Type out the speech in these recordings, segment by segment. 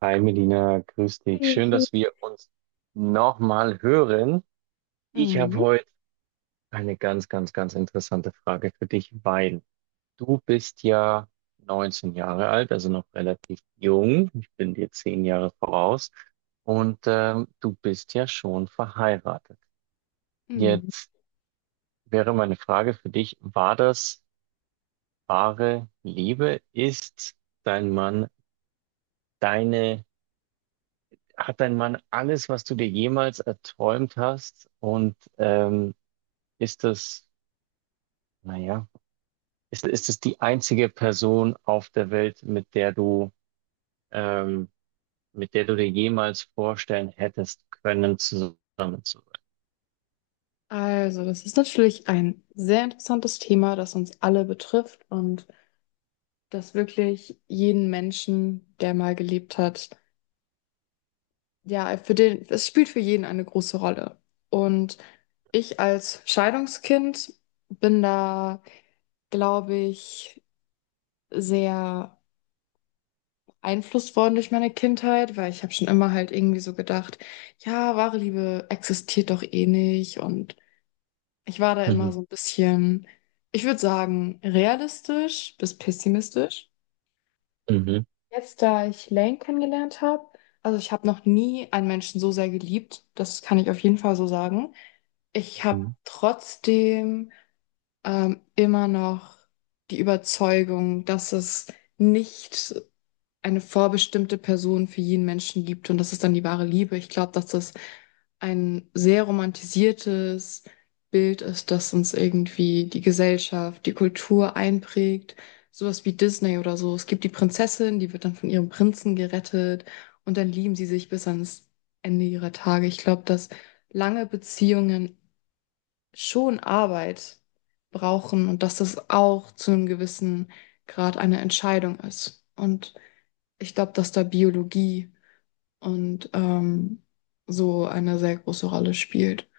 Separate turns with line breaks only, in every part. Hi Melina, grüß dich.
Hey.
Schön, dass wir uns nochmal hören. Ich habe
Mhm.
heute eine ganz interessante Frage für dich, weil du bist ja 19 Jahre alt, also noch relativ jung. Ich bin dir 10 Jahre voraus und du bist ja schon verheiratet.
Mhm.
Jetzt wäre meine Frage für dich, war das wahre Liebe? Ist dein Mann deine Hat dein Mann alles, was du dir jemals erträumt hast? Und ist das, naja, ist das die einzige Person auf der Welt, ähm, mit der du dir jemals vorstellen hättest können, zusammen zu
Also, das ist natürlich ein sehr interessantes Thema, das uns alle betrifft und das wirklich jeden Menschen, der mal gelebt hat, ja, für den, es spielt für jeden eine große Rolle. Und ich als Scheidungskind bin da, glaube ich, sehr beeinflusst worden durch meine Kindheit, weil ich habe schon immer halt irgendwie so gedacht, ja, wahre Liebe existiert doch eh nicht und ich war da
sein?
immer
Mhm.
so ein bisschen, ich würde sagen, realistisch bis pessimistisch.
Mhm.
Jetzt, da ich Lane kennengelernt habe, also ich habe noch nie einen Menschen so sehr geliebt, das kann ich auf jeden Fall so sagen. Ich habe
Mhm.
trotzdem immer noch die Überzeugung, dass es nicht eine vorbestimmte Person für jeden Menschen gibt und das ist dann die wahre Liebe. Ich glaube, dass das ein sehr romantisiertes Bild ist, das uns irgendwie die Gesellschaft, die Kultur einprägt. Sowas wie Disney oder so. Es gibt die Prinzessin, die wird dann von ihrem Prinzen gerettet und dann lieben sie sich bis ans Ende ihrer Tage. Ich glaube, dass lange Beziehungen schon Arbeit brauchen und dass das auch zu einem gewissen Grad eine Entscheidung ist. Und ich glaube, dass da Biologie und so eine sehr große Rolle spielt.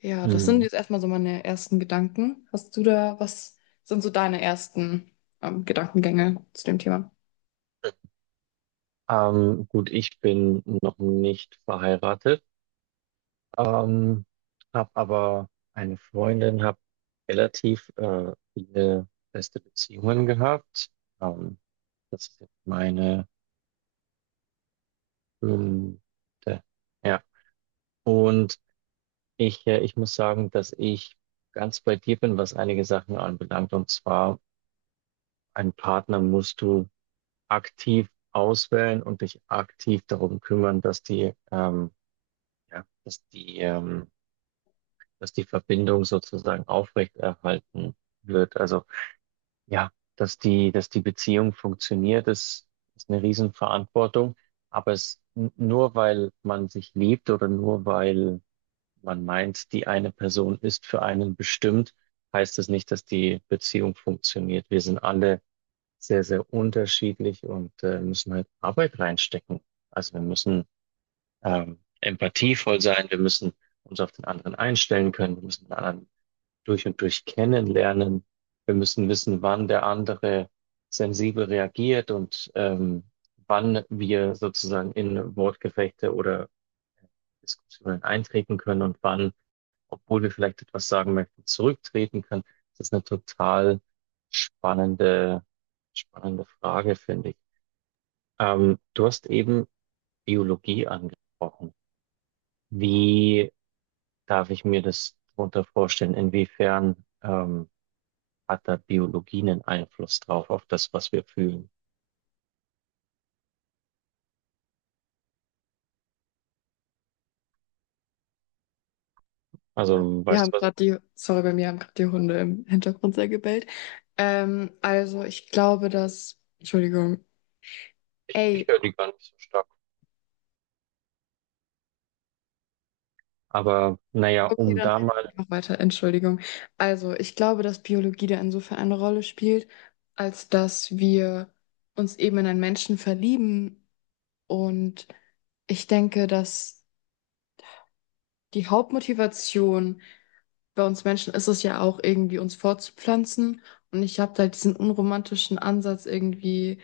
Ja, das sind
Mhm.
jetzt erstmal so meine ersten Gedanken. Hast du da, was sind so deine ersten Gedankengänge zu dem Thema?
Gut, ich bin noch nicht verheiratet. Ähm, habe aber eine Freundin, habe relativ viele feste Beziehungen gehabt. Ähm, das ist jetzt meine fünfte. Ja. Und ich muss sagen, dass ich ganz bei dir bin, was einige Sachen anbelangt. Und zwar, einen Partner musst du aktiv auswählen und dich aktiv darum kümmern, dass die, ja, dass die Verbindung sozusagen aufrechterhalten wird. Also ja, dass die Beziehung funktioniert, ist eine Riesenverantwortung. Aber nur weil man sich liebt oder nur weil man meint, die eine Person ist für einen bestimmt, heißt es nicht, dass die Beziehung funktioniert. Wir sind alle sehr unterschiedlich und müssen halt Arbeit reinstecken. Also wir müssen empathievoll sein, wir müssen uns auf den anderen einstellen können, wir müssen mit anderen durch und durch kennenlernen. Wir müssen wissen, wann der andere sensibel reagiert und wann wir sozusagen in Wortgefechte oder Diskussionen eintreten können und wann, obwohl wir vielleicht etwas sagen möchten, zurücktreten können. Das ist eine total spannende, spannende Frage, finde ich. Du hast eben Biologie angesprochen. Wie darf ich mir das darunter vorstellen? Inwiefern hat da Biologie einen Einfluss drauf, auf das, was wir fühlen.
Äh,
Also,
Wir
weißt
haben
du was?
gerade die, sorry, bei mir haben gerade die Hunde im Hintergrund sehr gebellt. Also ich glaube, dass, Entschuldigung,
Ich
ey,
höre die gar nicht so stark. Aber naja,
okay,
um
dann
da
rede
mal.
ich einfach weiter. Entschuldigung. Also, ich glaube, dass Biologie da insofern eine Rolle spielt, als dass wir uns eben in einen Menschen verlieben. Und ich denke, dass die Hauptmotivation bei uns Menschen ist es ja auch irgendwie, uns fortzupflanzen. Und ich habe da diesen unromantischen Ansatz irgendwie,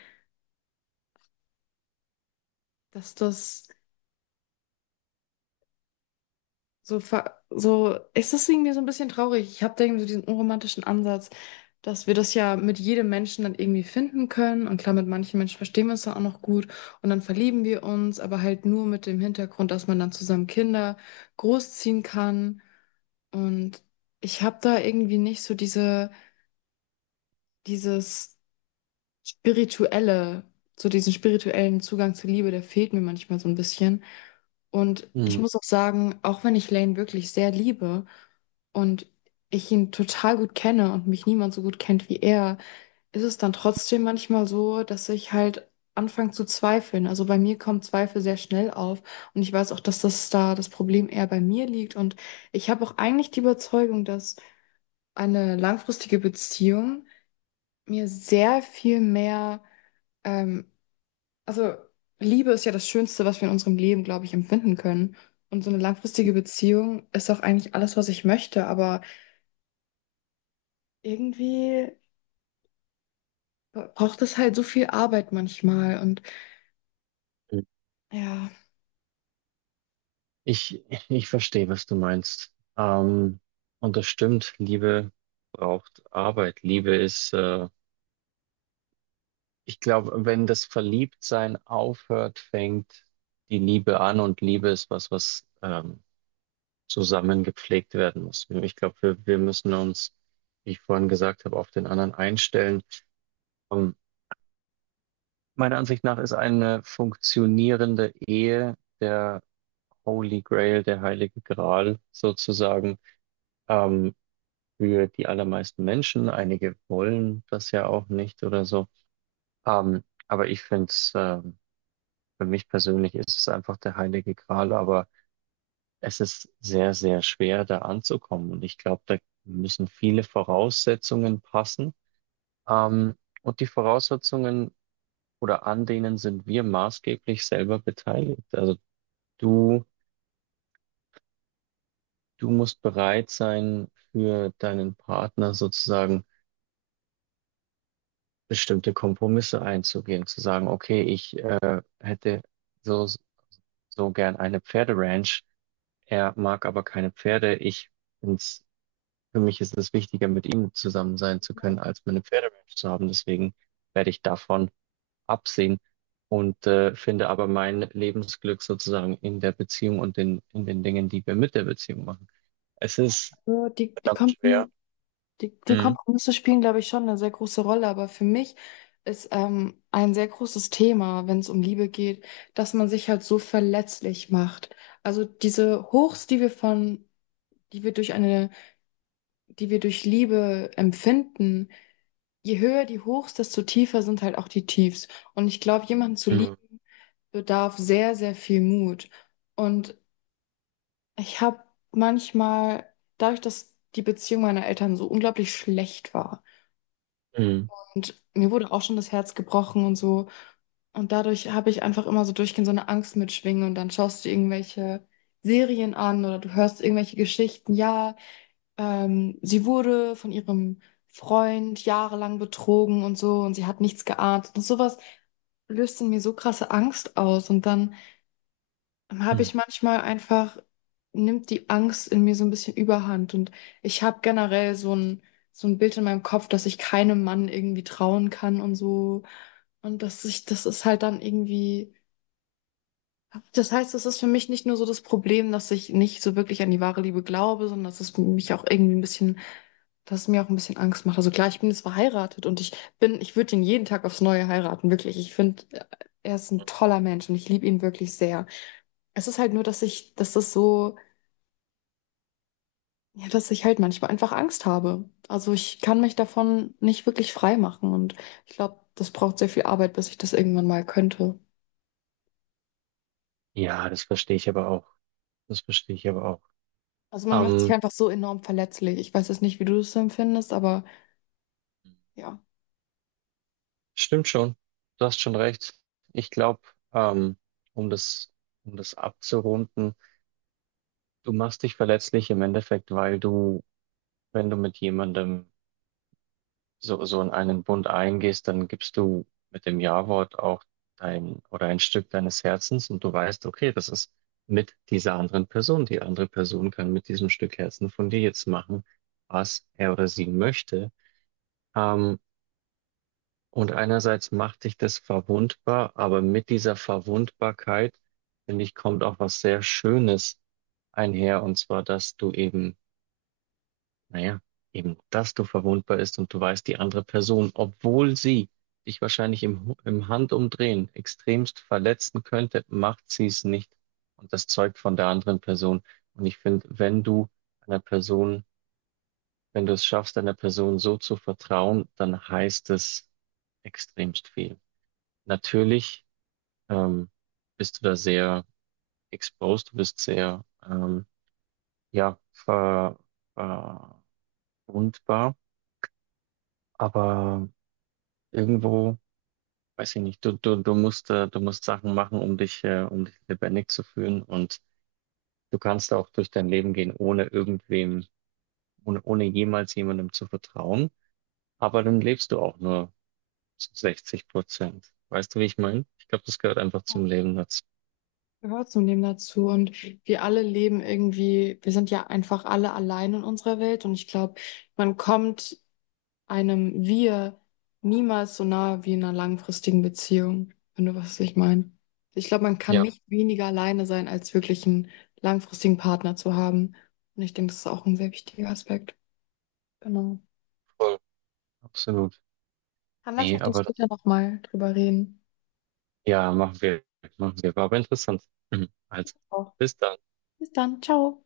dass das so, so ist das irgendwie so ein bisschen traurig. Ich habe da irgendwie so diesen unromantischen Ansatz, dass wir das ja mit jedem Menschen dann irgendwie finden können. Und klar, mit manchen Menschen verstehen wir es dann auch noch gut und dann verlieben wir uns, aber halt nur mit dem Hintergrund, dass man dann zusammen Kinder großziehen kann. Und ich habe da irgendwie nicht so diese, dieses spirituelle, so diesen spirituellen Zugang zur Liebe, der fehlt mir manchmal so ein bisschen. Und ich
Hm,
muss auch sagen, auch wenn ich Lane wirklich sehr liebe und ich ihn total gut kenne und mich niemand so gut kennt wie er, ist es dann trotzdem manchmal so, dass ich halt anfange zu zweifeln. Also bei mir kommt Zweifel sehr schnell auf und ich weiß auch, dass das da das Problem eher bei mir liegt. Und ich habe auch eigentlich die Überzeugung, dass eine langfristige Beziehung mir sehr viel mehr ähm, also Liebe ist ja das Schönste, was wir in unserem Leben, glaube ich, empfinden können. Und so eine langfristige Beziehung ist auch eigentlich alles, was ich möchte. Aber irgendwie braucht es halt so viel Arbeit manchmal. Und ja,
Ich, ich verstehe, was du meinst. Und das stimmt, Liebe braucht Arbeit. Ich glaube, wenn das Verliebtsein aufhört, fängt die Liebe an und Liebe ist was, was zusammen gepflegt werden muss. Ich glaube, wir müssen uns, wie ich vorhin gesagt habe, auf den anderen einstellen. Ähm, Meiner Ansicht nach ist eine funktionierende Ehe der Holy Grail, der Heilige Gral sozusagen, ähm, für die allermeisten Menschen. Einige wollen das ja auch nicht oder so. Aber für mich persönlich ist es einfach der Heilige Gral, aber es ist sehr schwer, da anzukommen. Und ich glaube, da müssen viele Voraussetzungen passen. Ähm, und die Voraussetzungen oder an denen sind wir maßgeblich selber beteiligt. Du, du musst bereit sein, für deinen Partner sozusagen bestimmte Kompromisse einzugehen, zu sagen, okay, ich hätte so, so gern eine Pferderanch, er mag aber keine Pferde, find's, für mich ist es wichtiger, mit ihm zusammen sein zu können, als meine Pferderanch zu haben, deswegen werde ich davon absehen und finde aber mein Lebensglück sozusagen in der Beziehung und in den Dingen, die wir mit der Beziehung machen. Es ist
so
verdammt schwer.
Die, die Kompromisse spielen, glaube ich, schon eine sehr große Rolle. Aber für mich ist ein sehr großes Thema, wenn es um Liebe geht, dass man sich halt so verletzlich macht. Also diese Hochs, die wir durch eine, die wir durch Liebe empfinden, je höher die Hochs, desto tiefer sind halt auch die Tiefs. Und ich glaube, jemanden zu lieben
Mhm.
bedarf sehr, sehr viel Mut. Und ich habe manchmal, dadurch, dass die Beziehung meiner Eltern so unglaublich schlecht war
Mhm.
und mir wurde auch schon das Herz gebrochen und so. Und dadurch habe ich einfach immer so durchgehend so eine Angst mitschwingen und dann schaust du irgendwelche Serien an oder du hörst irgendwelche Geschichten. Ja, sie wurde von ihrem Freund jahrelang betrogen und so und sie hat nichts geahnt. Und sowas löst in mir so krasse Angst aus. Und dann habe
Mhm.
ich manchmal einfach, nimmt die Angst in mir so ein bisschen Überhand. Und ich habe generell so ein Bild in meinem Kopf, dass ich keinem Mann irgendwie trauen kann und so. Und dass ich, das ist halt dann irgendwie. Das heißt, es ist für mich nicht nur so das Problem, dass ich nicht so wirklich an die wahre Liebe glaube, sondern dass es mich auch irgendwie ein bisschen das mir auch ein bisschen Angst macht. Also klar, ich bin jetzt verheiratet und ich bin, ich würde ihn jeden Tag aufs Neue heiraten, wirklich. Ich finde, er ist ein toller Mensch und ich liebe ihn wirklich sehr. Es ist halt nur, dass ich, dass das so, ja, dass ich halt manchmal einfach Angst habe. Also ich kann mich davon nicht wirklich frei machen und ich glaube, das braucht sehr viel Arbeit, bis ich das irgendwann mal könnte.
Ja, das verstehe ich aber auch. Das verstehe ich aber auch.
Also man macht sich
Ähm,
einfach so enorm verletzlich. Ich weiß jetzt nicht, wie du das empfindest, aber ja.
stimmt schon. Du hast schon recht. Ich glaube, ähm, um das, um das abzurunden, du machst dich verletzlich im Endeffekt, weil du, wenn du mit jemandem so in einen Bund eingehst, dann gibst du mit dem Ja-Wort auch dein oder ein Stück deines Herzens und du weißt, okay, das ist mit dieser anderen Person. Die andere Person kann mit diesem Stück Herzen von dir jetzt machen, was er oder sie möchte. Ähm, und einerseits macht dich das verwundbar, aber mit dieser Verwundbarkeit, finde ich, kommt auch was sehr Schönes einher. Und zwar, dass du eben, naja, eben, dass du verwundbar bist und du weißt, die andere Person, obwohl sie dich wahrscheinlich im Handumdrehen extremst verletzen könnte, macht sie es nicht. Und das zeugt von der anderen Person. Und ich finde, wenn einer Person, wenn du es schaffst, einer Person so zu vertrauen, dann heißt es extremst viel. Natürlich ähm, bist du da sehr exposed, du bist sehr ja, ver, verwundbar, aber irgendwo, weiß ich nicht, du musst Sachen machen, um dich lebendig zu fühlen und du kannst auch durch dein Leben gehen, ohne jemals jemandem zu vertrauen, aber dann lebst du auch nur zu 60%. Weißt du, wie ich meine? Ich glaube, das gehört einfach zum Leben dazu.
Gehört zunehmend dazu und wir alle leben irgendwie, wir sind ja einfach alle allein in unserer Welt und ich glaube, man kommt einem Wir niemals so nahe wie in einer langfristigen Beziehung, wenn du weißt, was ich meine. Ich glaube, man kann
Ja,
nicht weniger alleine sein, als wirklich einen langfristigen Partner zu haben. Und ich denke, das ist auch ein sehr wichtiger Aspekt. Genau.
voll, absolut.
Dann lass
Nee,
doch das
aber
später
das
nochmal drüber reden.
ja, machen wir. Machen wir. War aber interessant. Mhm. Also,
Auch.
bis dann.
Bis dann. Ciao.